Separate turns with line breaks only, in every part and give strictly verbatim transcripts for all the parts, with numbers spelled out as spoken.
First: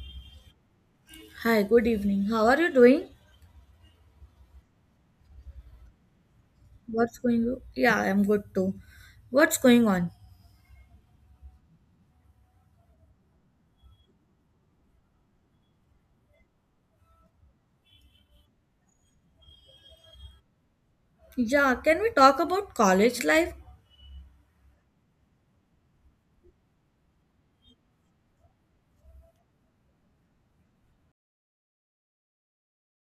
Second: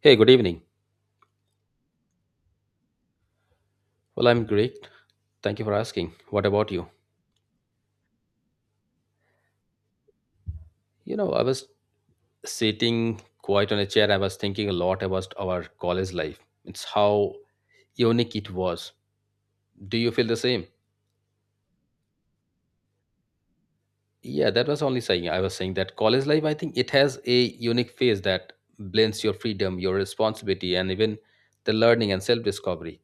Hey, good evening.
Hi, good evening. How are you doing?
Well, I'm great. Thank you for asking. What about you?
What's going on? Yeah, I'm good too. What's going on?
You know, I was sitting quiet on a chair. I was thinking a lot about our college life. It's how unique it was. Do you feel the same?
Yeah, can we talk about college life?
Yeah, that was only saying. I was saying that college life, I think it has a unique phase that blends your freedom, your responsibility, and even the learning and self discovery.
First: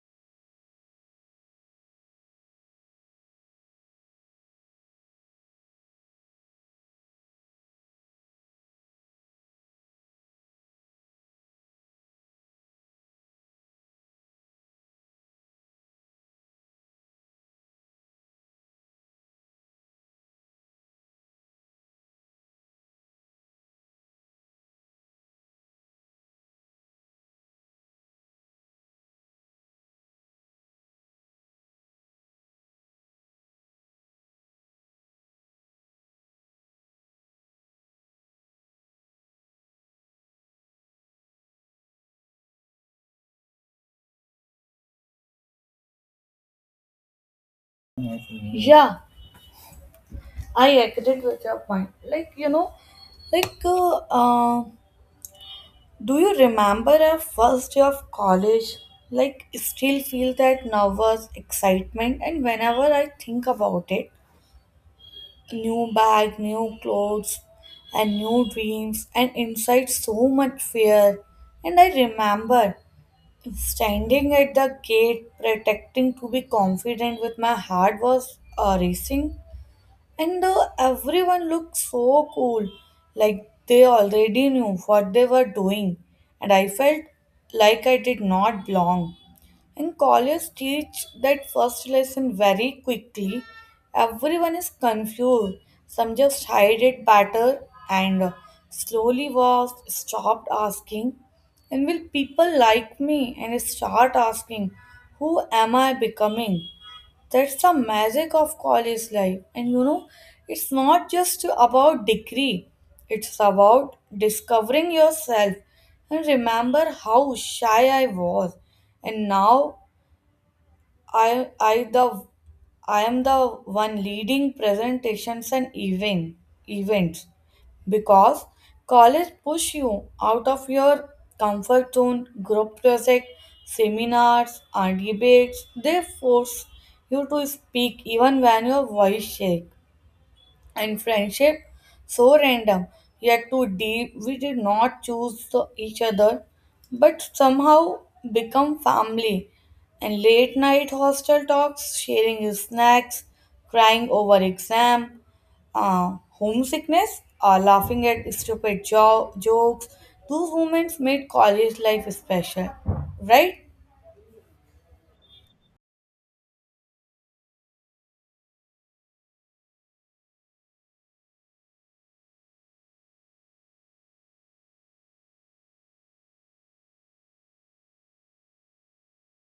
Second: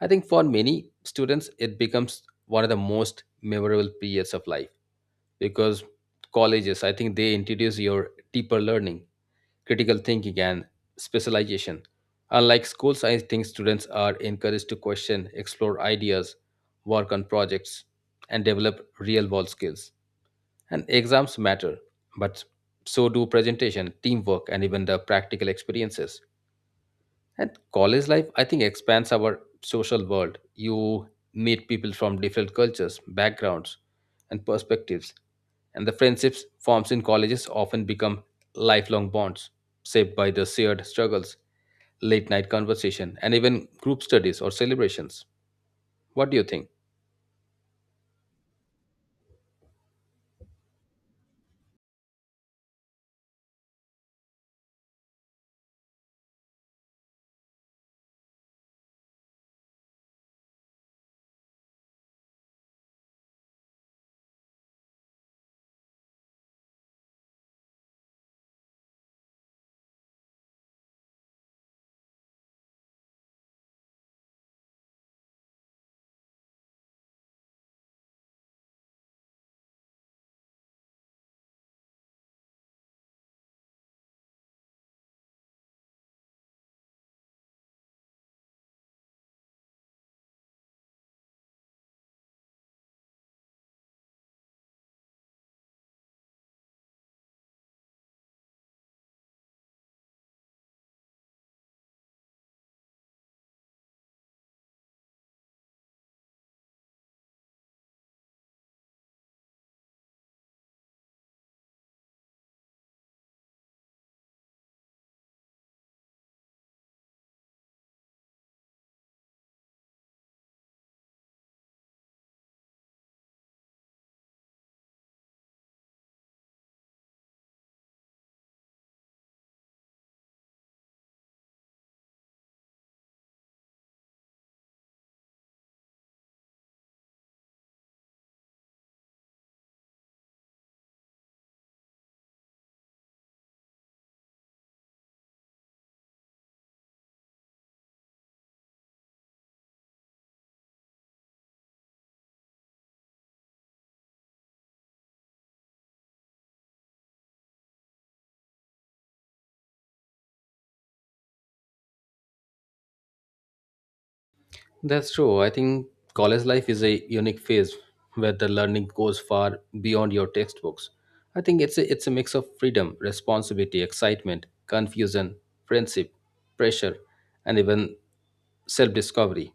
I think for many students, it becomes one of the most memorable periods of life because colleges, I think they introduce your deeper learning, critical thinking, and specialization. Unlike schools, I think students are encouraged to question, explore ideas, work on projects, and develop real world skills. And exams matter, but so do presentation, teamwork, and even the practical experiences. And college life, I think, expands our social world. You meet people from different cultures, backgrounds, and perspectives. And the friendships formed in colleges often become lifelong bonds, shaped by the shared struggles, late night conversation, and even group studies or celebrations. What do you think?
Yeah, I agree with your point. Like, you know, like, uh, uh, do you remember our first day of college? Like, still feel that nervous excitement, and whenever I think about it, new bag, new clothes, and new dreams, and inside so much fear. And I remember standing at the gate, protecting to be confident with my heart was uh, racing. And uh, everyone looked so cool, like they already knew what they were doing. And I felt like I did not belong. And college, teach that first lesson very quickly. Everyone is confused. Some just hide it better and uh, slowly was stopped asking. And will people like me and start asking, who am I becoming? That's the magic of college life. And you know, it's not just about degree, it's about discovering yourself. And remember how shy I was. And now I I the I am the one leading presentations and even events because college push you out of your comfort zone group project seminars and debates they force you to speak even when your voice shake and friendship so random yet too deep we did not choose the- each other but somehow become family and late night hostel talks sharing snacks crying over exam uh, homesickness uh, laughing at stupid jo- jokes those moments made college life special, right?
That's true. I think college life is a unique phase where the learning goes far beyond your textbooks. I think it's a, it's a mix of freedom, responsibility, excitement, confusion, friendship, pressure, and even self discovery.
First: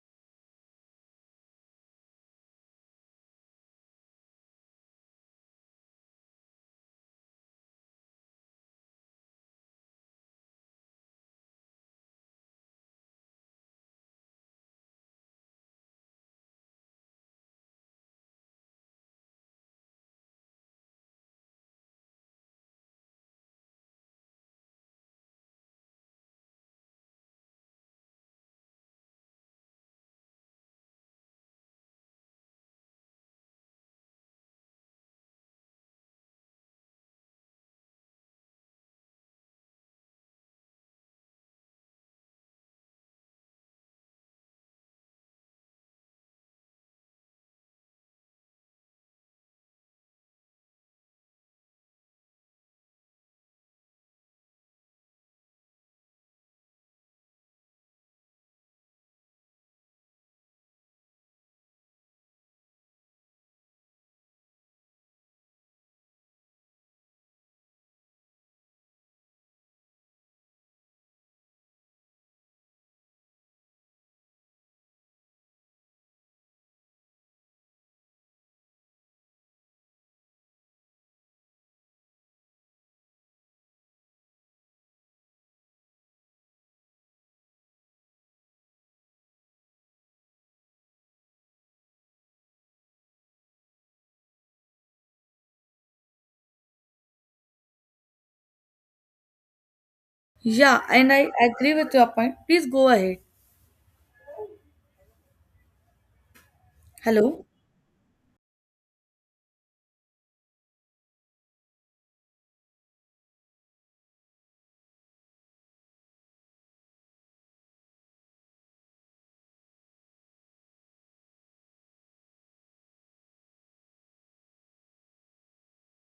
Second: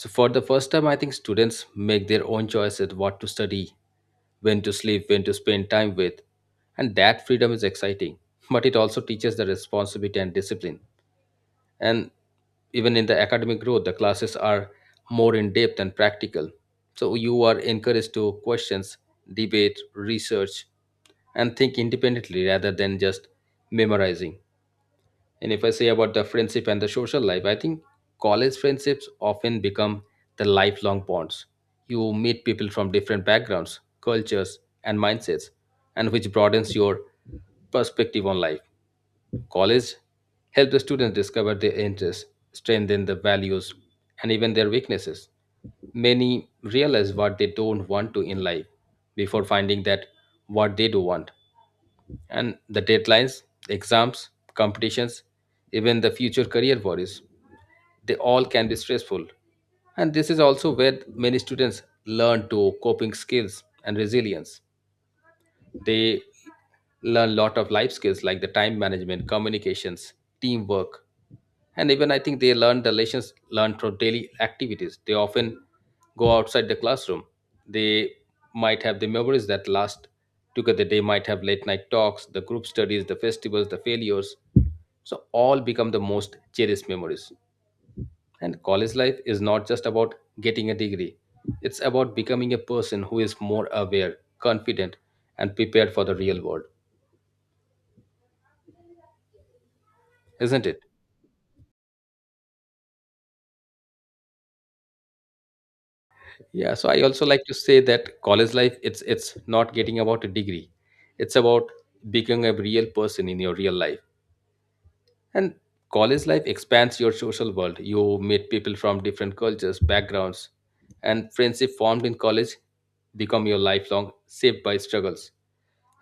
So for the first time, I think students make their own choices: what to study, when to sleep, when to spend time with. And that freedom is exciting, but it also teaches the responsibility and discipline. And even in the academic growth, the classes are more in depth and practical. So you are encouraged to questions, debate, research, and think independently rather than just memorizing. And if I say about the friendship and the social life, I think college friendships often become the lifelong bonds. You meet people from different backgrounds, cultures, and mindsets, and which broadens your perspective on life. College helps the students discover their interests, strengthen their values, and even their weaknesses. Many realize what they don't want to in life before finding that what they do want. And the deadlines, exams, competitions, even the future career worries, they all can be stressful. And this is also where many students learn to coping skills and resilience. They learn a lot of life skills, like the time management, communications, teamwork, and even I think they learn the lessons learned from daily activities. They often go outside the classroom. They might have the memories that last together. They might have late night talks, the group studies, the festivals, the failures. So all become the most cherished memories. And college life is not just about getting a degree, it's about becoming a person who is more aware, confident, and prepared for the real world, isn't it?
Yeah, and I agree with your point, please go ahead.
Yeah, so I also like
Hello.
to say that college life, it's it's not getting about a degree. It's about becoming a real person in your real life. And college life expands your social world. You meet people from different cultures, backgrounds, and friendship formed in college become your lifelong, shaped by struggles.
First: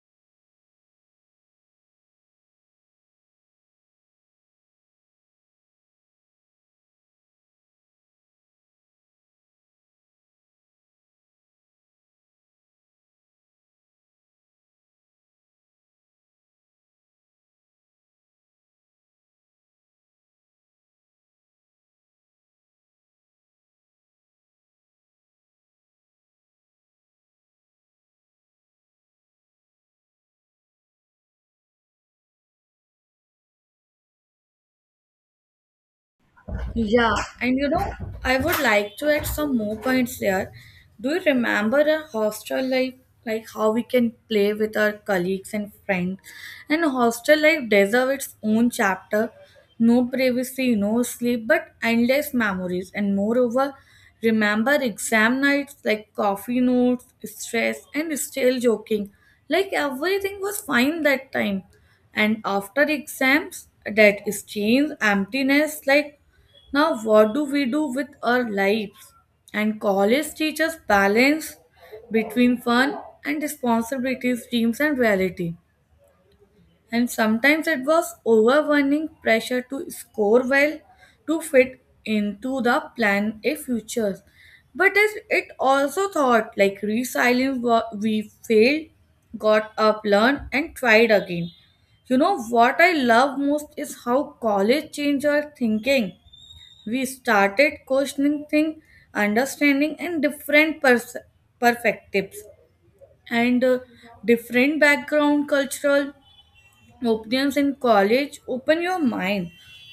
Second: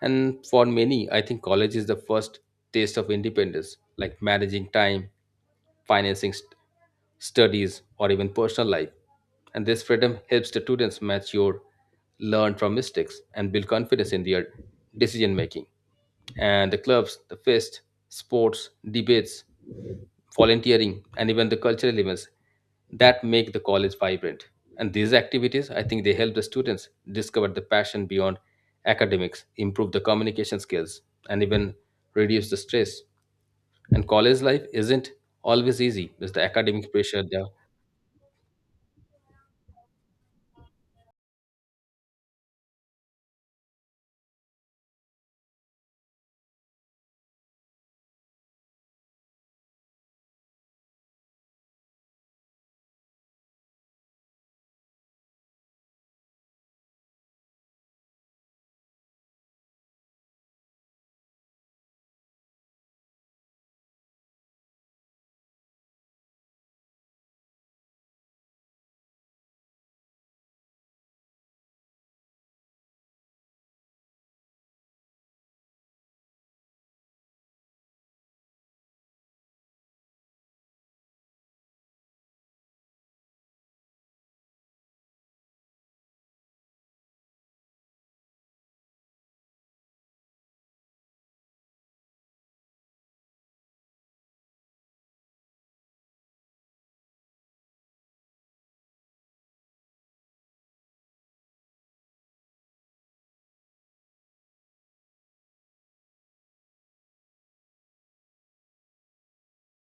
And for many, I think college is the first taste of independence, like managing time, financing, st- studies, or even personal life. And this freedom helps the students mature, learn from mistakes, and build confidence in their decision making. And the clubs, the fest, sports, debates, volunteering, and even the cultural events that make the college vibrant. And these activities, I think they help the students discover the passion beyond academics, improve the communication skills, and even reduce the stress. And college life isn't always easy. There's the academic
Yeah,
pressure there.
and you know, I would like to add some more points there. Do you remember a hostel life? Like how we can play with our colleagues and friends. And hostel life deserves its own chapter. No privacy, no sleep, but endless memories. And moreover, remember exam nights like coffee notes, stress, and still joking. Like everything was fine that time. And after exams, that strange emptiness like now, what do we do with our lives? And college teaches balance between fun and responsibilities, dreams, and reality. And sometimes it was overwhelming pressure to score well to fit into the plan a future. But it, it also taught like resilience, wa- we failed, got up, learned, and tried again. You know what I love most is how college changed our thinking, we started questioning things, understanding, and different pers- perspectives and uh, different background, cultural opinions in college. Open your mind,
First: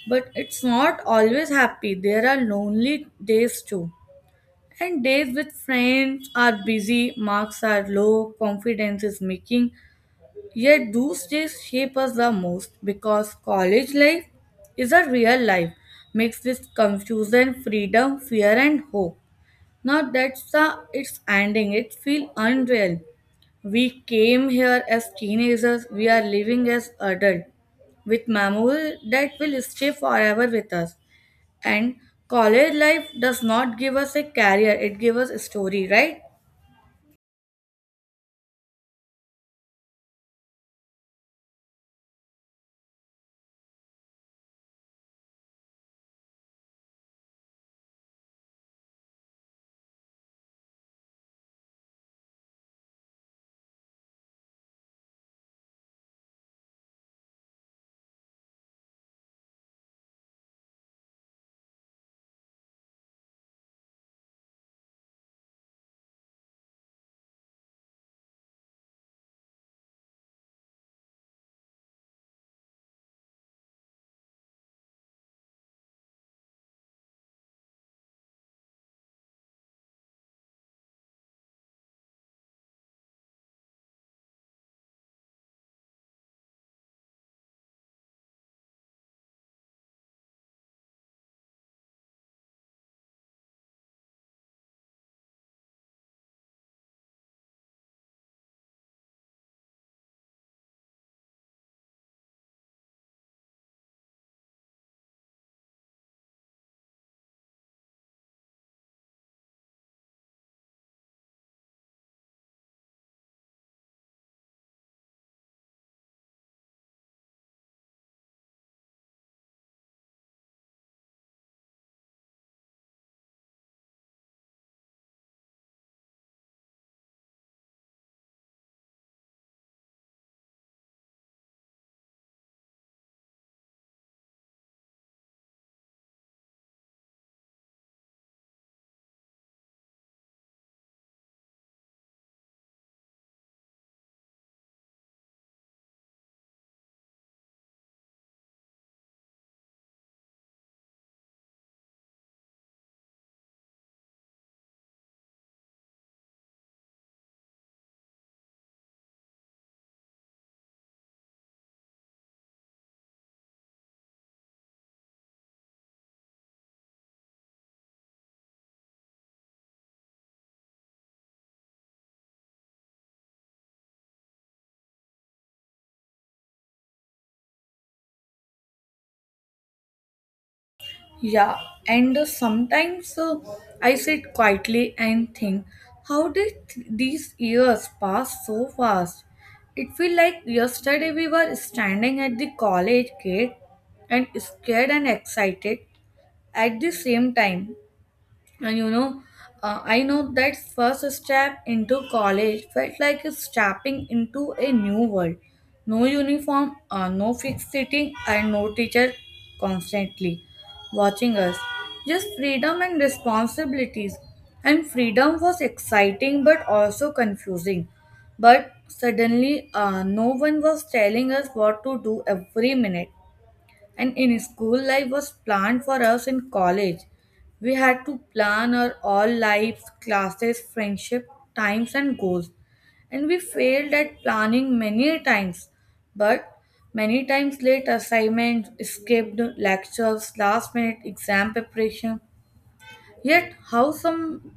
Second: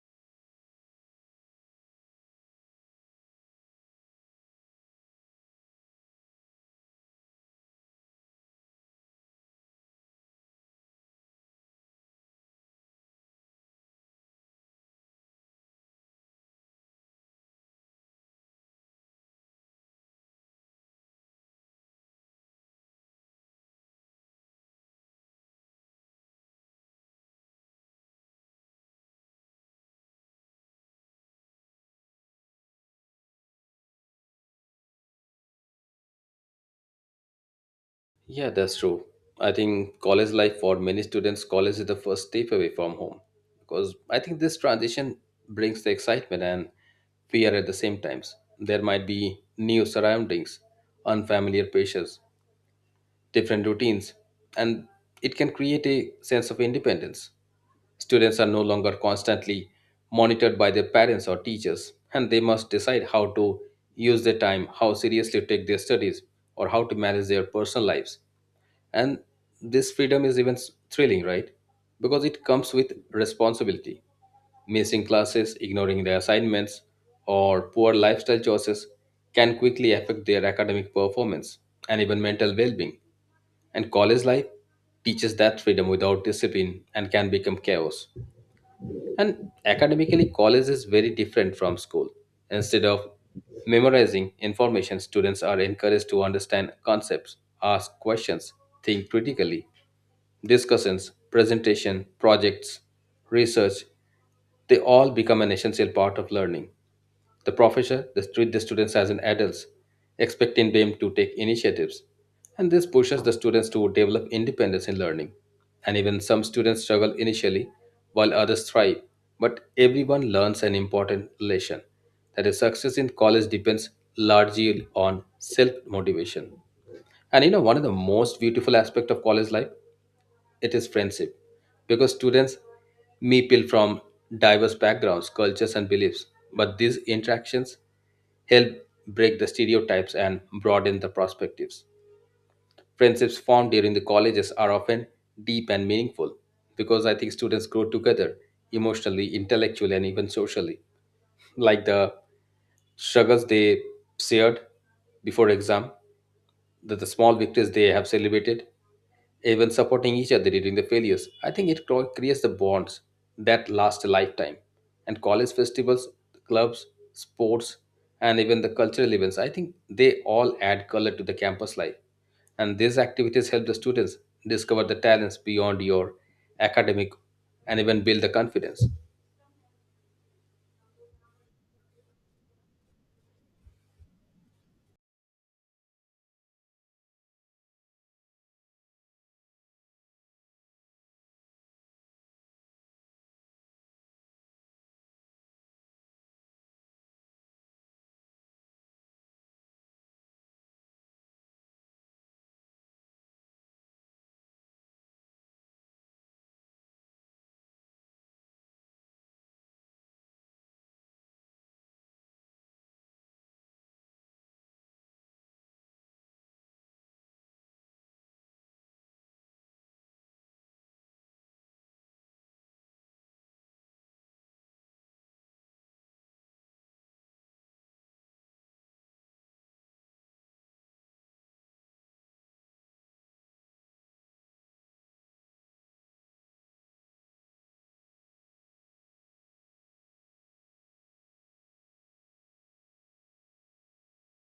but it's not always happy. There are lonely days too. And days with friends are busy, marks are low, confidence is making, yet those days shape us the most because college life is a real life mixed with confusion, freedom, fear, and hope. Now that's the it's ending. It feels unreal. We came here as teenagers. We are living as adults with memories that will stay forever with us. And college life does not give us a career; it gives us a story, right?
Yeah, that's true. I think college life, for many students, college is the first step away from home because I think this transition brings the excitement and fear at the same times. There might be new surroundings, unfamiliar pressures, different routines, and it can create a sense of independence. Students are no longer constantly monitored by their parents or teachers, and they must decide how to use their time, how seriously to take their studies, or how to manage their personal lives. And this freedom is even s- thrilling, right? Because it comes with responsibility. Missing classes, ignoring their assignments, or poor lifestyle choices can quickly affect their academic performance and even mental well being. And college life teaches that freedom without discipline and can become chaos. And academically, college is very different from school. Instead of memorizing information, students are encouraged to understand concepts, ask questions, think critically. Discussions, presentation, projects, research, they all become an essential part of learning. The professor, they treat the students as an adults, expecting them to take initiatives, and this pushes the students to develop independence in learning. And even some students struggle initially, while others thrive. But everyone learns an important lesson, that is success in college depends largely on self motivation. And you know, one of the most beautiful aspects of college life, it is friendship, because students meet people from diverse backgrounds, cultures, and beliefs. But these interactions help break the stereotypes and broaden the perspectives. Friendships formed during the colleges are often deep and meaningful because I think students grow together emotionally, intellectually, and even socially. Like the struggles they shared before exam, the, the small victories they have celebrated, even supporting each other during the failures. I think it cro- creates the bonds that last a lifetime. And college festivals, clubs, sports, and even the cultural events, I think they all add color to the campus life. And these activities help the students discover the talents beyond your academic and even build the confidence.
Yeah, and uh, sometimes uh, I sit quietly and think, how did th- these years pass so fast? It feels like yesterday we were standing at the college gate and scared and excited at the same time. And you know, uh, I know that first step into college felt like stepping into a new world. No uniform, uh, no fixed sitting, and no teacher constantly watching us. Just freedom and responsibilities. And freedom was exciting but also confusing. But suddenly, uh, no one was telling us what to do every minute. And in school, life was planned for us in college. We had to plan our all lives, classes, friendship, times, and goals. And we failed at planning many times. But many times late assignments, skipped lectures, last minute exam preparation. Yet, how some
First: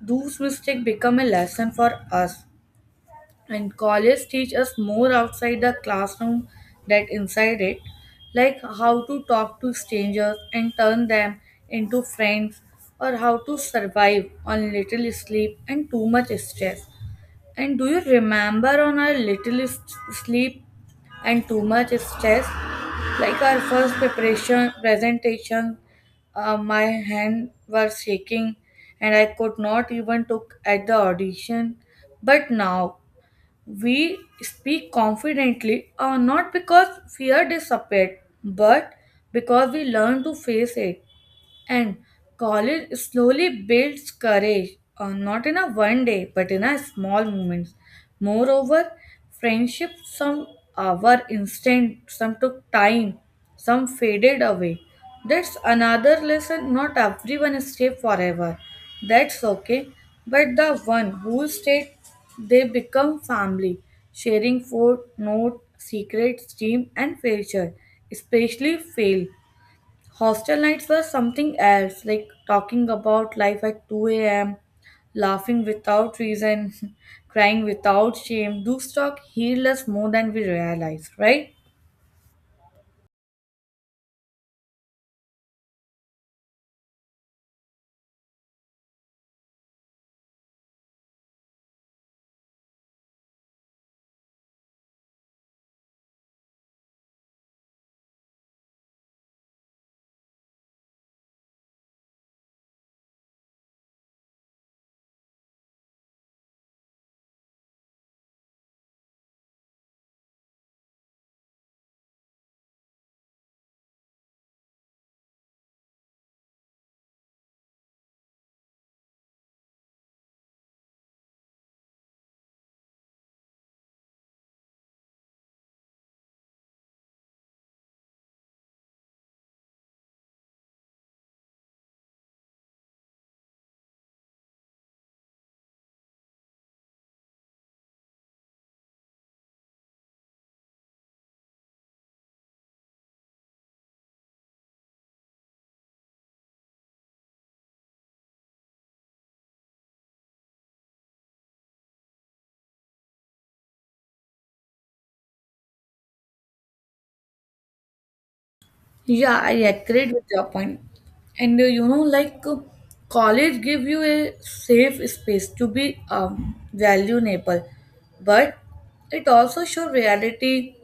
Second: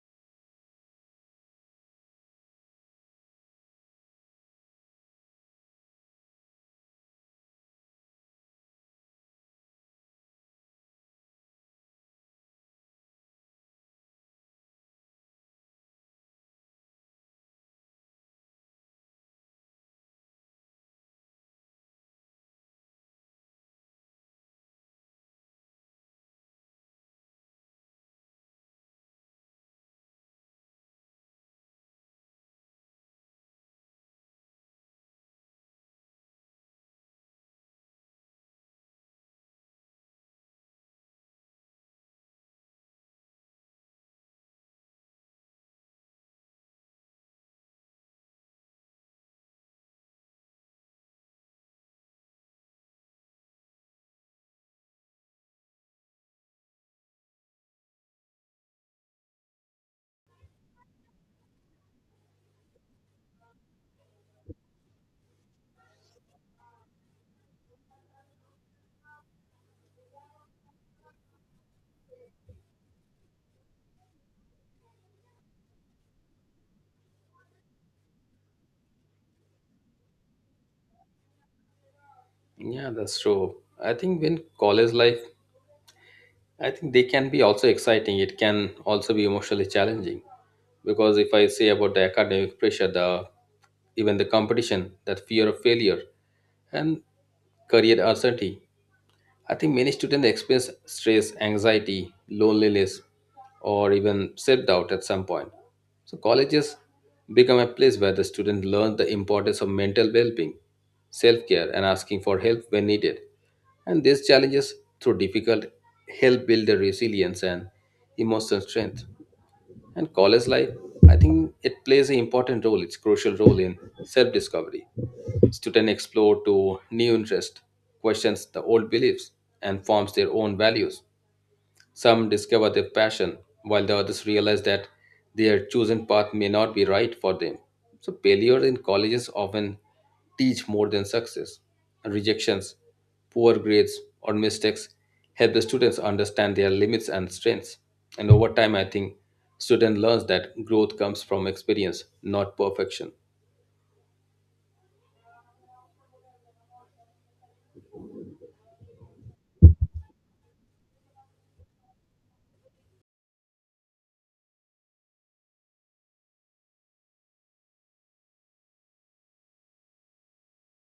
those mistakes become a lesson for us and college teach us more outside the classroom than inside it like how to talk to strangers and turn them into friends or how to survive on little sleep and too much stress and do you remember on our little s- sleep and too much stress like our first preparation presentation, uh, my hand were shaking and I could not even took at the audition but now we speak confidently, uh, not because fear disappeared, but because we learn to face it. And college slowly builds courage, uh, not in a one day, but in a small moments. Moreover, friendship some uh, were instant, some took time, some faded away. That's another lesson. Not everyone stay forever. That's okay. But the one who stayed, they become family, sharing food, note, secrets, dream, and future, especially fail. Hostel nights were something else, like talking about life at two a m, laughing without reason, crying without shame. Those talk healed us more than we realize, right?
Yeah, that's true. I think when college life, I think they can be also exciting. It can also be emotionally challenging because if I say about the academic pressure, the even the competition, that fear of failure, and career uncertainty, I think many students experience stress, anxiety, loneliness, or even self doubt at some point. So, colleges become a place where the students learn the importance of mental well being, self care, and asking for help when needed. And these challenges, through difficult help, build their resilience and emotional strength. And college life, I think it plays an important role, it's crucial role in self-discovery. Students explore to new interest, questions the old beliefs, and forms their own values. Some discover their passion, while the others realize that their chosen path may not be right for them. So, failure in colleges often teach more than success. Rejections, poor grades, or mistakes help the students understand their limits and strengths. And over time, I think student learns that growth comes from experience, not perfection.
Yeah, I agreed with your point. And uh, you know, like uh, college give you a safe space to be um, valuable, but it also show reality,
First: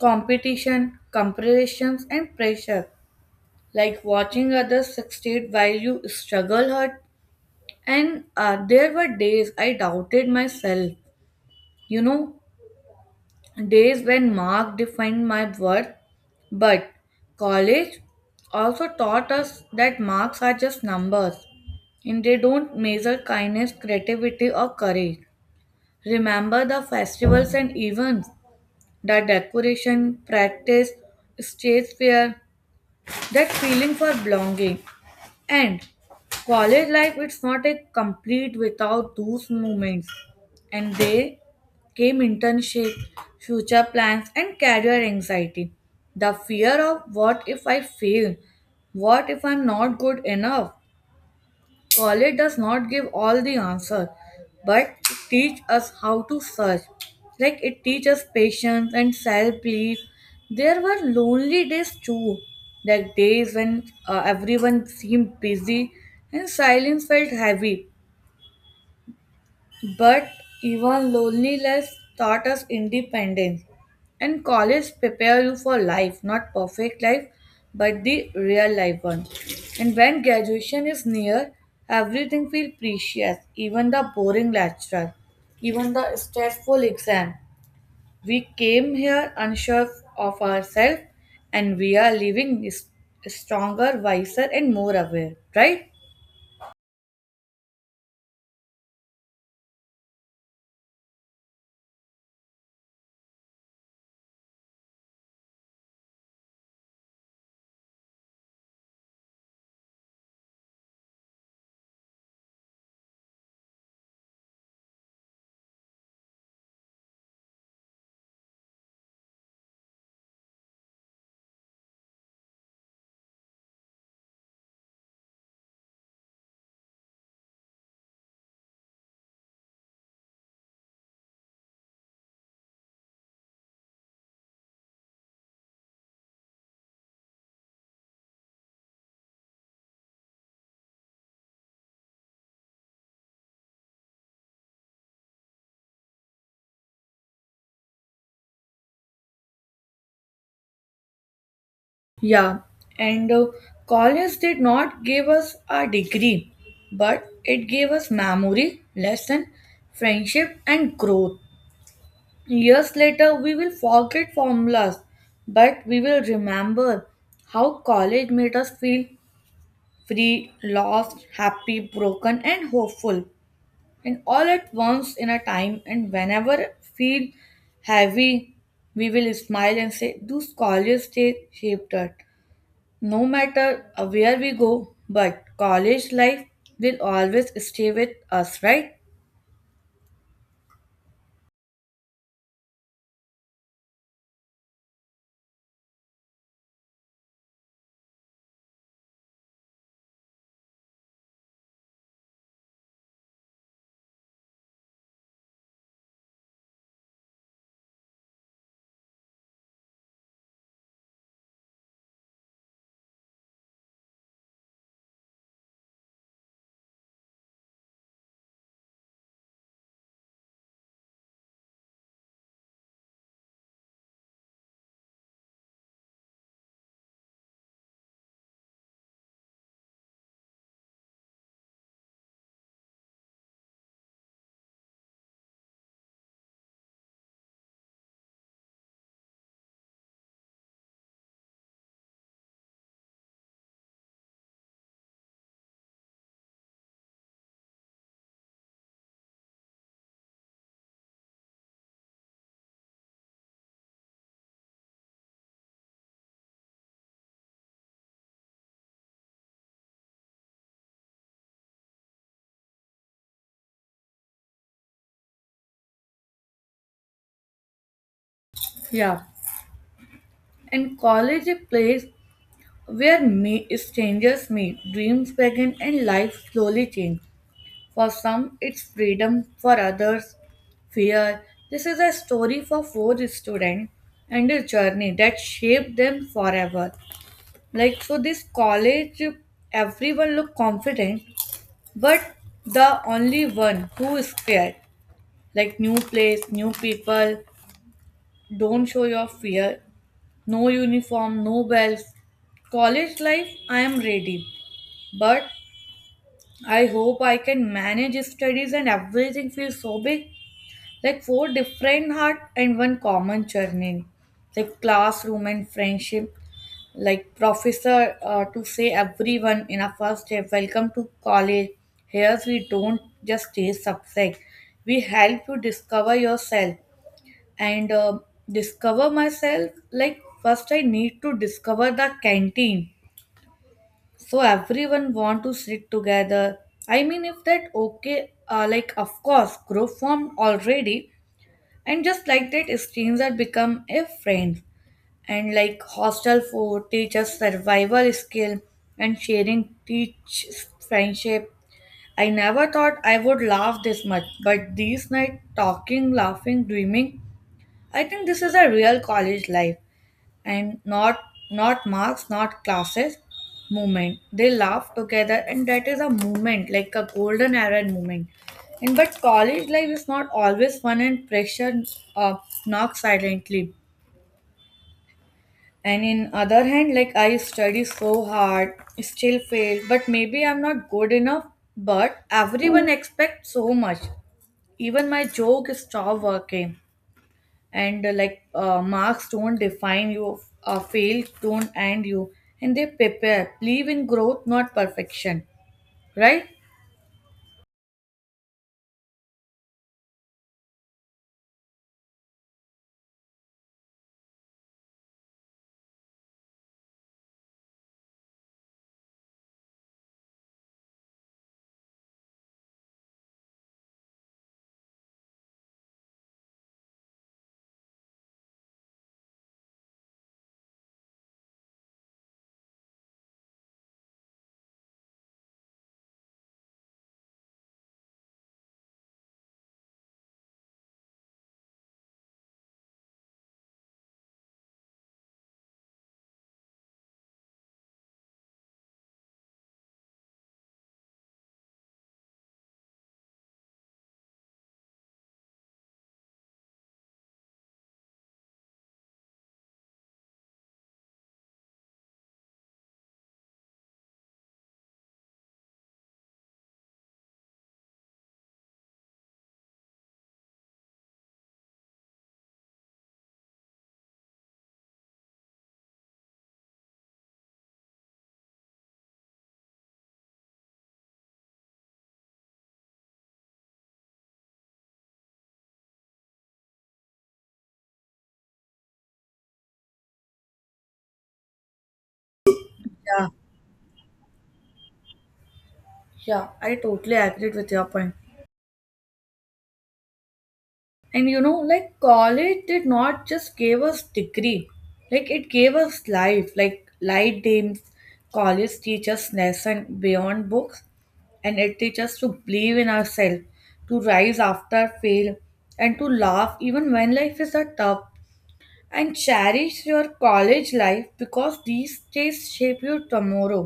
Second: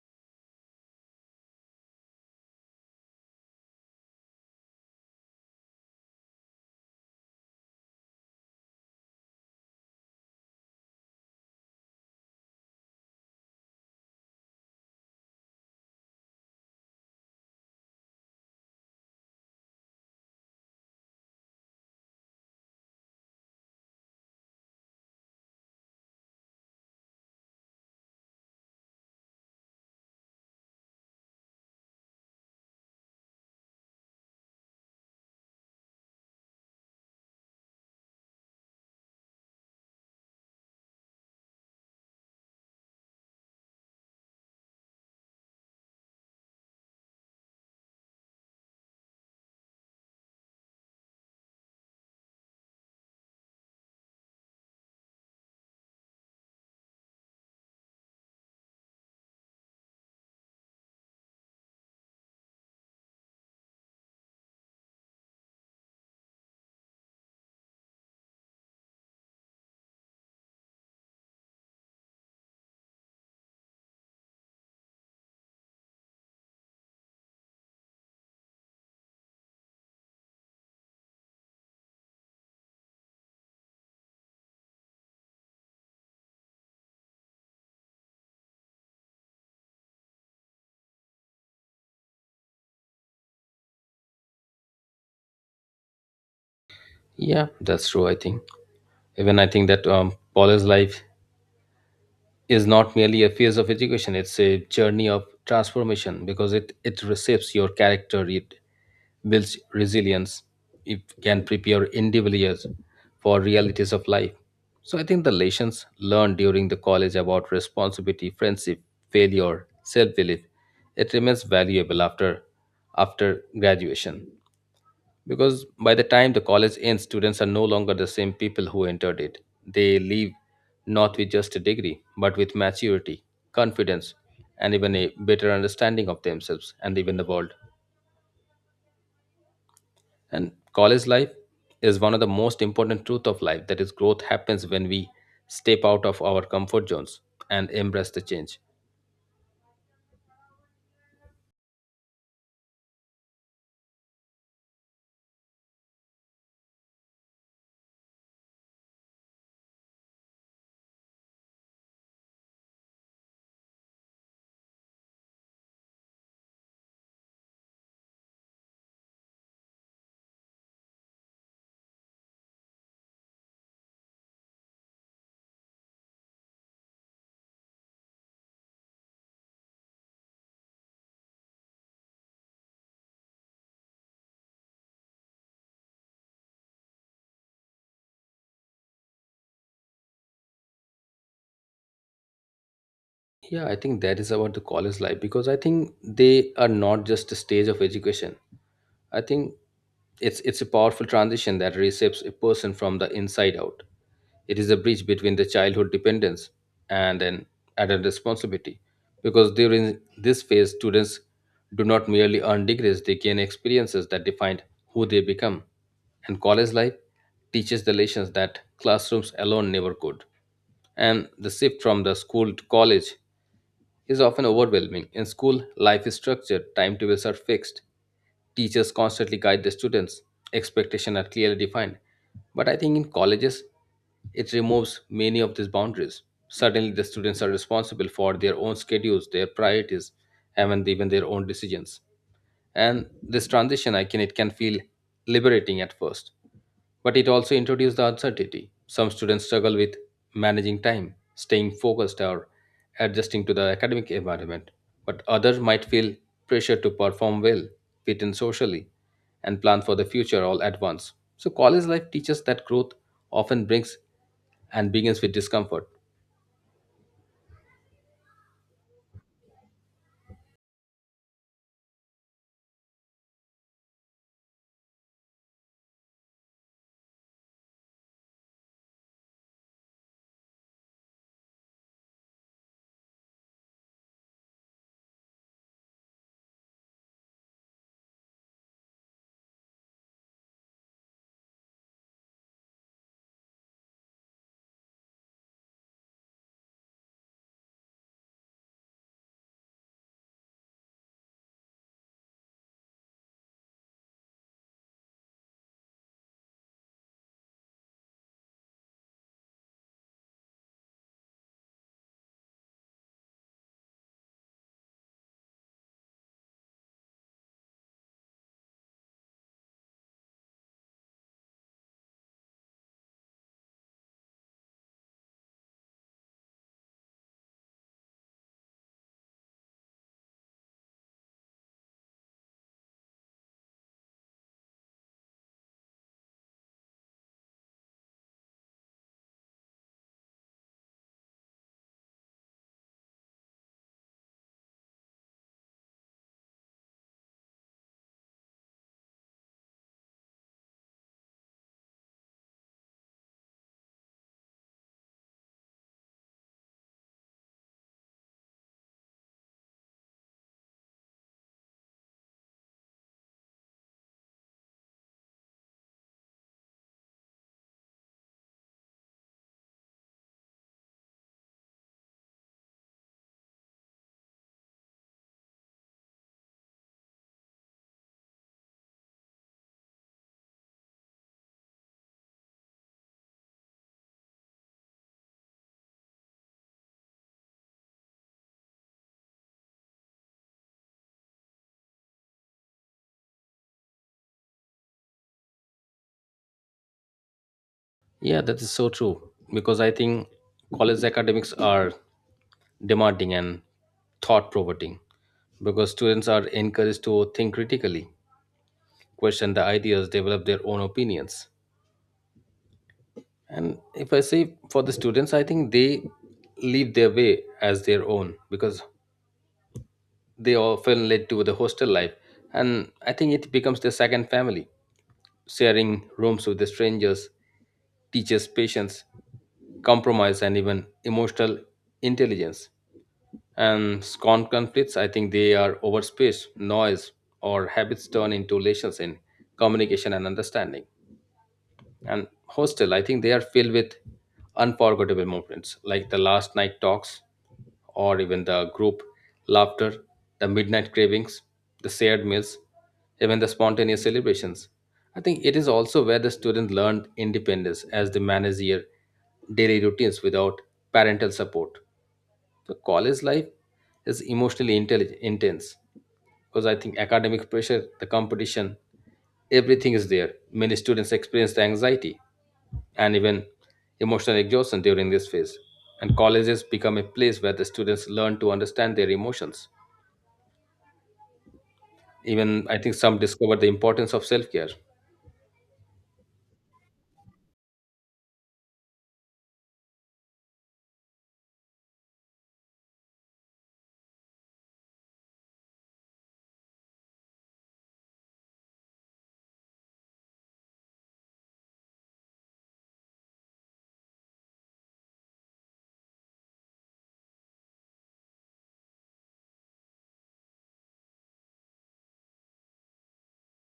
competition, comparisons, and pressure. Like watching others succeed while you struggle hurt and uh, there were days I doubted myself, you know, days when mark defined my worth, but college also taught us that marks are just numbers and they don't measure kindness creativity or courage. Remember the festivals and events, the decoration practice, stage fear, that feeling for belonging. And college life, it's not a complete without those moments. And they came internship, future plans, and career anxiety. The fear of what if I fail? What if I'm not good enough? College does not give all the answer, but it teach us how to search. Like it teaches patience and self-belief. There were lonely days too, like days when uh, everyone seemed busy and silence felt heavy. But even loneliness taught us independence. And college prepare you for life, not perfect life, but the real life one. And when graduation is near, everything feels precious, even the boring lecture, even the stressful exam. We came here unsure of ourselves and we are living s- stronger, wiser, and more aware, right?
Yeah, that's true. I think even I think that um, college life is not merely a phase of education, it's a journey of transformation because it it reshapes your character, it builds resilience, it can prepare individuals for realities of life. So I think the lessons learned during the college about responsibility, friendship, failure, self-belief, it remains valuable after after graduation, because by the time the college ends, students are no longer the same people who entered it. They leave not with just a degree, but with maturity, confidence, and even a better understanding of themselves and even the world. And college life is one of the most important truth of life, that is growth happens when we step out of our comfort zones and embrace the change.
Yeah, and uh, college did not give us a degree, but it gave us memory, lesson, friendship, and growth. Years later, we will forget formulas, but we will remember how college made us feel free, lost, happy, broken, and hopeful, and all at once in a time. And whenever feel heavy, we will smile and say, "Those college days shaped us." No matter uh, where we go, but college life will always stay with us, right?
Yeah, I think that is about the college life, because I think they are not just a stage of education. I think it's it's a powerful transition that reshapes a person from the inside out. It is a bridge between the childhood dependence and an adult responsibility. Because during this phase, students do not merely earn degrees, they gain experiences that define who they become. And college life teaches the lessons that classrooms alone never could. And the shift from the school to college is often overwhelming. In school, life is structured, timetables are fixed, teachers constantly guide the students, expectations are clearly defined. But I think in colleges, it removes many of these boundaries. Suddenly, the students are responsible for their own schedules, their priorities, and even their own decisions. And this transition, I can it can feel liberating at first, but it also introduces the uncertainty. Some students struggle with managing time, staying focused, or adjusting to the academic environment, but others might feel pressure to perform well, fit in socially, and plan for the future all at once. So, college life teaches that growth often brings and begins with discomfort.
Yeah. And college is a place where me strangers meet, dreams begin, and life slowly change. For some, it's freedom. For others, fear. This is a story for four students and a journey that shaped them forever. Like so, this college, everyone look confident, but the only one who is scared. Like new place, new people. Don't show your fear. No uniform, no bells. College life, I am ready, but I hope I can manage studies and everything feels so big. Like four different heart and one common churning, like classroom and friendship. Like professor uh, to say everyone in a first day, welcome to college. Here we don't just teach subject. We help you discover yourself and uh, discover myself like first I need to discover the canteen so everyone want to sit together. I mean if that okay, uh, like of course group formed already and just like that stranger become a friend and like hostel food teaches survival skill and sharing teach friendship. I never thought I would laugh this much but these night talking laughing dreaming I think this is a real college life and not not marks not classes movement they laugh together and that is a moment like a golden era moment. And but college life is not always fun and pressure, uh, knocks silently and in other hand like I study so hard still fail but maybe I'm not good enough but everyone expects so much even my joke stopped working and uh, like uh, marks don't define you, uh, fail don't end you and they prepare believe in growth not perfection, right?
Yeah, that is so true, because I think college academics are demanding and thought provoking because students are encouraged to think critically, question the ideas, develop their own opinions. And if I say for the students, I think they live their way as their own because they often led to the hostel life. And I think it becomes their second family, sharing rooms with the strangers, teaches patience, compromise, and even emotional intelligence. And con conflicts, I think they are over space, noise, or habits turn into relations in communication and understanding. And hostel, I think they are filled with unforgettable moments, like the last night talks or even the group laughter, the midnight cravings, the shared meals, even the spontaneous celebrations. I think it is also where the student learned independence as they manage their daily routines without parental support. The college life is emotionally intelli- intense because I think academic pressure, the competition, everything is there. Many students experience the anxiety and even emotional exhaustion during this phase. And colleges become a place where the students learn to understand their emotions. Even I think some
Yeah,
discover the importance of self care.
yeah, I totally agreed with your point point. And you know like college did not just give us degree like it gave us life like light games. College teaches lesson beyond books and it teaches to believe in ourselves to rise after fail and to laugh even when life is a tough and cherish your college life because these days shape your tomorrow.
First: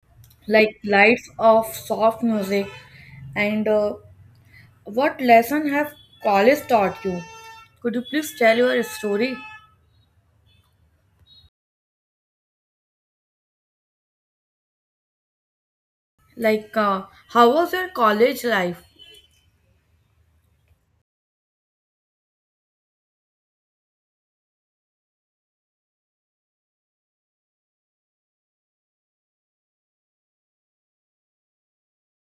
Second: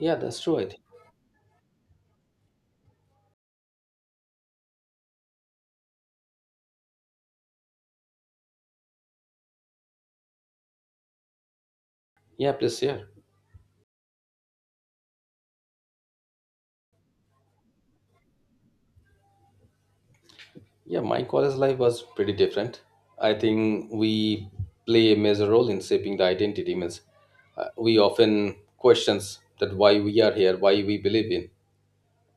Yeah, that's true. I
Like
think.
lights of soft music and uh, what lesson have college taught you, could you please tell your story?
Yeah, please share.
Like uh, how was your college life?
Yeah. My college life was pretty different. I think we play a major role in shaping the identity. Means uh, we often questions that why we are here, why we believe in,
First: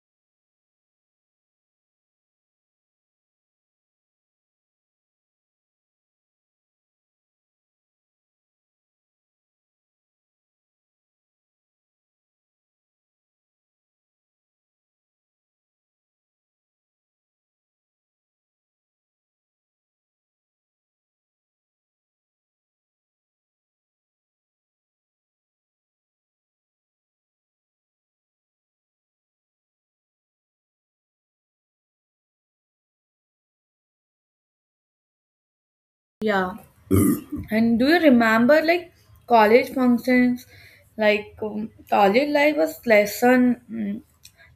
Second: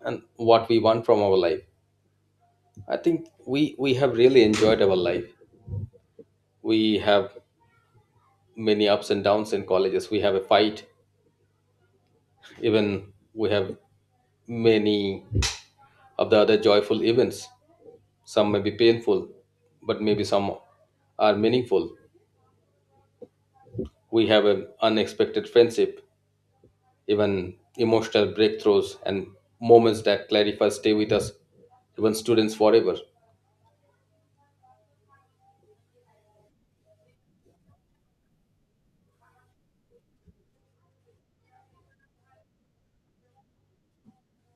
and what we want from our life. I think we we have really enjoyed our life. We have many ups and downs in colleges. We have a fight, even we have many of the other joyful events. Some may be painful, but maybe some are meaningful. We have an unexpected friendship, even emotional breakthroughs and moments that clarify stay with us, even students forever.
Yeah, and do you remember like college functions like um, college life was lesson, mm,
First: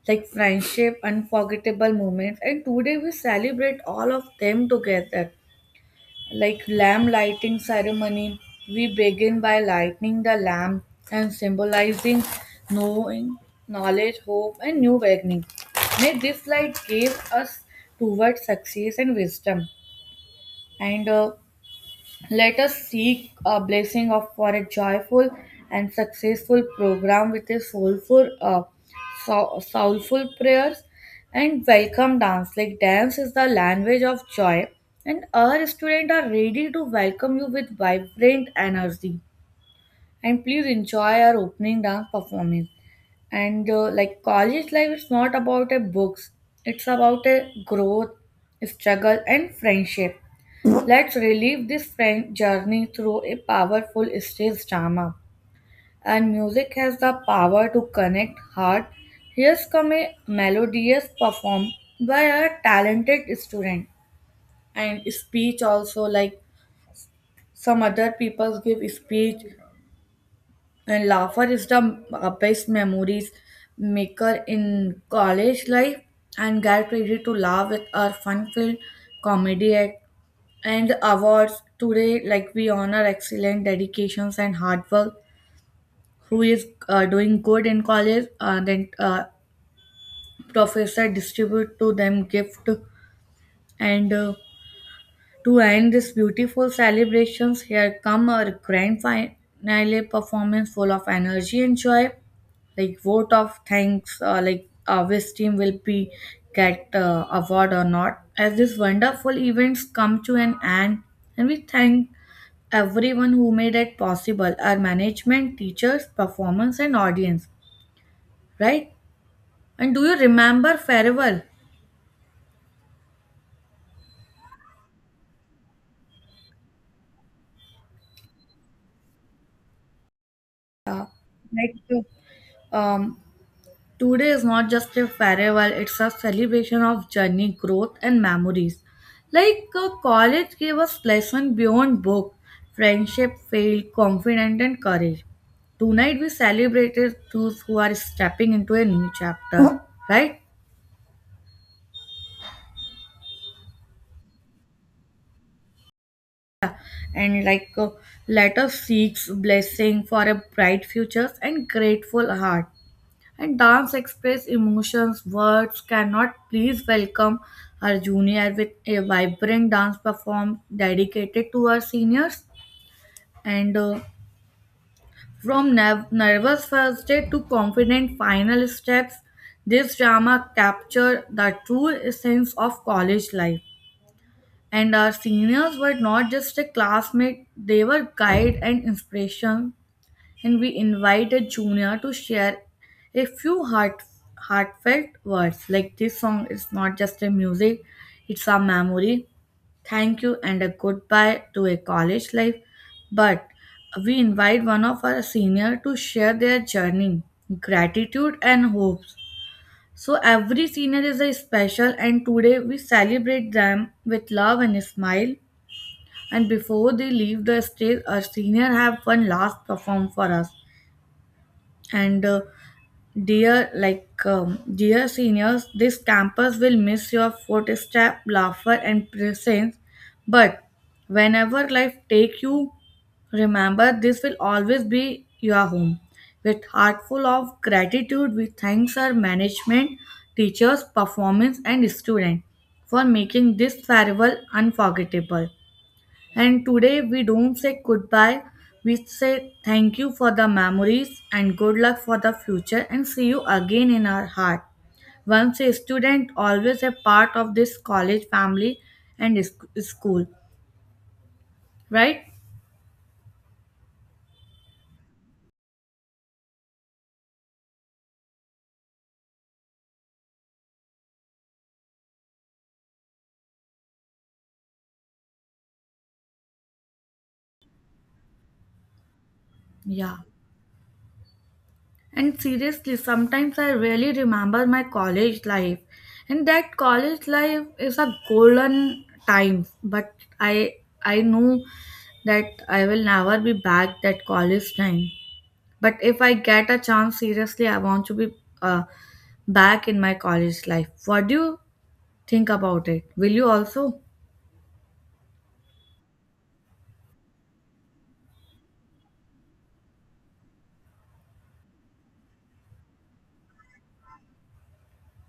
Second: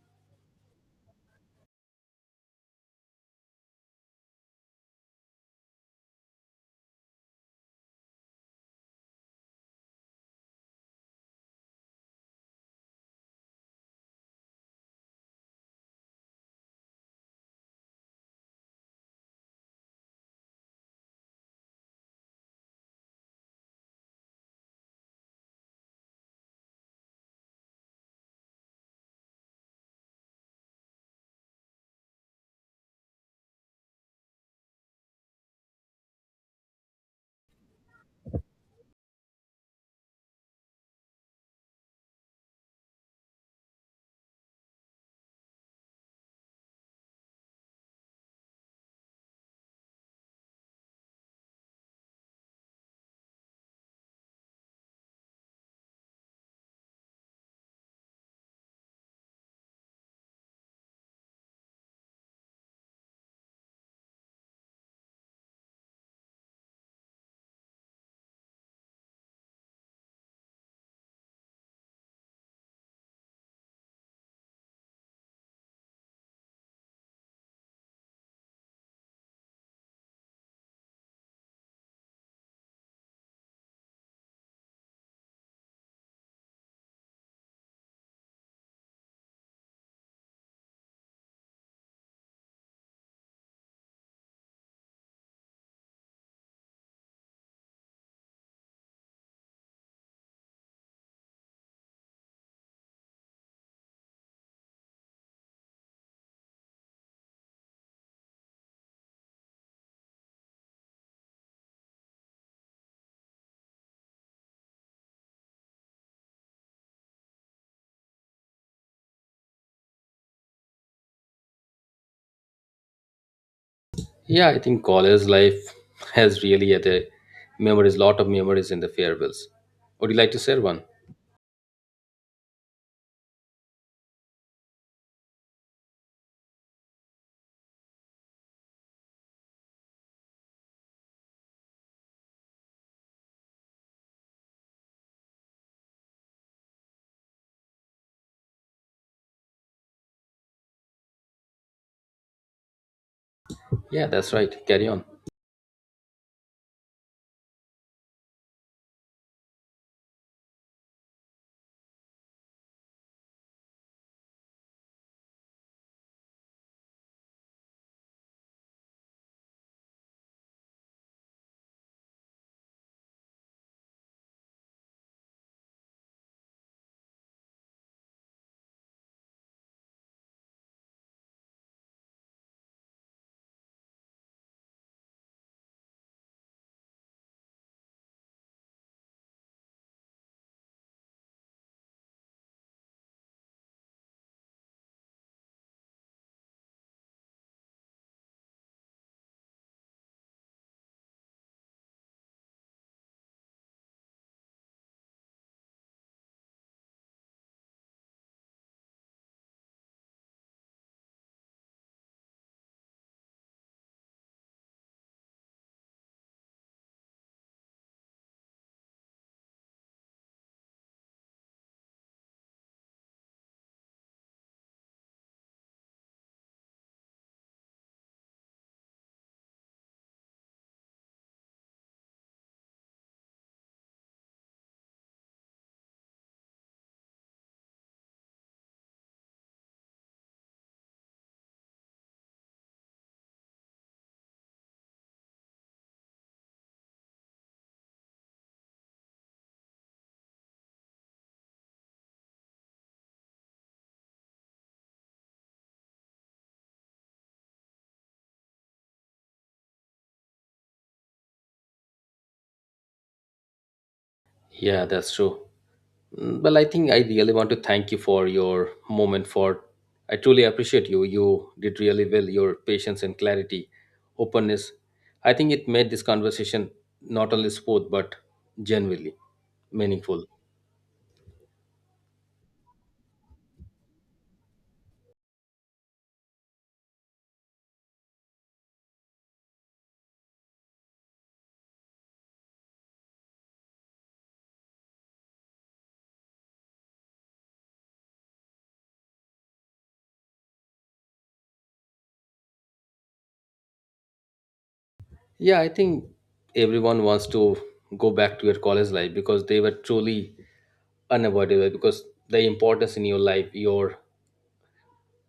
like friendship, unforgettable moments, and today we celebrate all of them together. Like lamp lighting ceremony, we begin by lighting the lamp and symbolizing knowing, knowledge, hope, and new beginning. May this light give us towards success and wisdom. And uh, Let us seek a blessing of for a joyful and successful program with a soulful, uh, sou- soulful prayers and welcome dance. Like dance is the language of joy, and our students are ready to welcome you with vibrant energy. And please enjoy our opening dance performance and uh, like college life is not about a books, it's about a growth, struggle and friendship. Let's relive this friend journey through a powerful stage drama, and music has the power to connect heart. Here's come a melodious perform by a talented student, and speech also, like some other people give speech. And laughter is the uh, best memories maker in college life, and get ready to laugh with our fun-filled comedy act. And awards today, like we honor excellent dedications and hard work, who is uh, doing good in college, uh, then uh, professor distribute to them gift. And uh, To end this beautiful celebrations, here come our grand finale performance full of energy and joy. Like vote of thanks, uh, like uh, which team will be get uh, award or not, as these wonderful events come to an end, and we thank everyone who made it possible: our management, teachers, performance, and audience, right? And do you remember farewell?
Yeah, I think college life has really had a memories, lot of memories in the farewells. Would you like to share one?
uh, like um Today is not just a farewell, it's a celebration of journey, growth, and memories. Like uh, college gave us lessons beyond book, friendship, faith, confidence, and courage. Tonight we celebrated those who are stepping into a new chapter, right?
Yeah, that's right. Carry on.
And like uh, let us seek blessing for a bright future and grateful heart. And dance express emotions words cannot, please welcome our junior with a vibrant dance perform dedicated to our seniors. And uh, From nerv- nervous first day to confident final steps, this drama captured the true essence of college life. And our seniors were not just a classmate, they were guide and inspiration, and we invited Junior to share a few heart, heartfelt words. Like this song is not just a music, it's a memory. Thank you and a goodbye to a college life. But we invite one of our senior to share their journey, gratitude and hopes. So every senior is a special and today we celebrate them with love and a smile. And before they leave the stage, our senior have one last perform for us. And uh, Dear, like, um, dear seniors, this campus will miss your footstep, laughter, and presence. But whenever life take you, remember this will always be your home. With heart full of gratitude, we thanks our management, teachers, performance, and student for making this farewell unforgettable. And today we don't say goodbye, we say thank you for the memories and good luck for the future and see you again in our heart. Once a student, always a part of this college family and sc- school, right?
Yeah, that's true. Mm, well, I think I really want to thank you for your moment for I truly appreciate you. You did really well, your patience and clarity, openness. I think it made this conversation not only smooth but genuinely
Yeah.
meaningful.
And seriously, sometimes I really remember my college life. And that college life is a golden time, but I I know that I will never be back that college time. But if I get a chance, seriously, I want to be uh, back in my college life. What do you think about it? Will you also?
Yeah, I think everyone wants to go back to your college life because they were truly unavoidable because the importance in your life, your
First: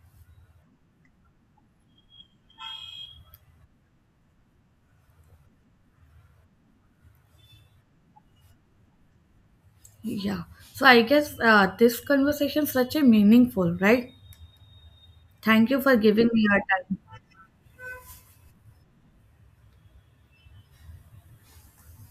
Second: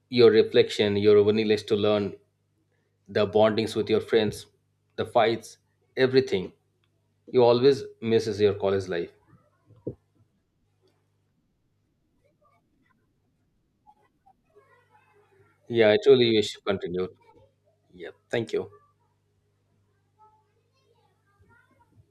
your reflection, your willingness to learn, the bondings with your friends, the fights, everything. You always misses your college life.
Yeah. So I guess uh, this conversation is such a meaningful, right? Thank you
Yeah,
for
I
giving
truly
me
wish you
your time.
continued. Yeah, thank you.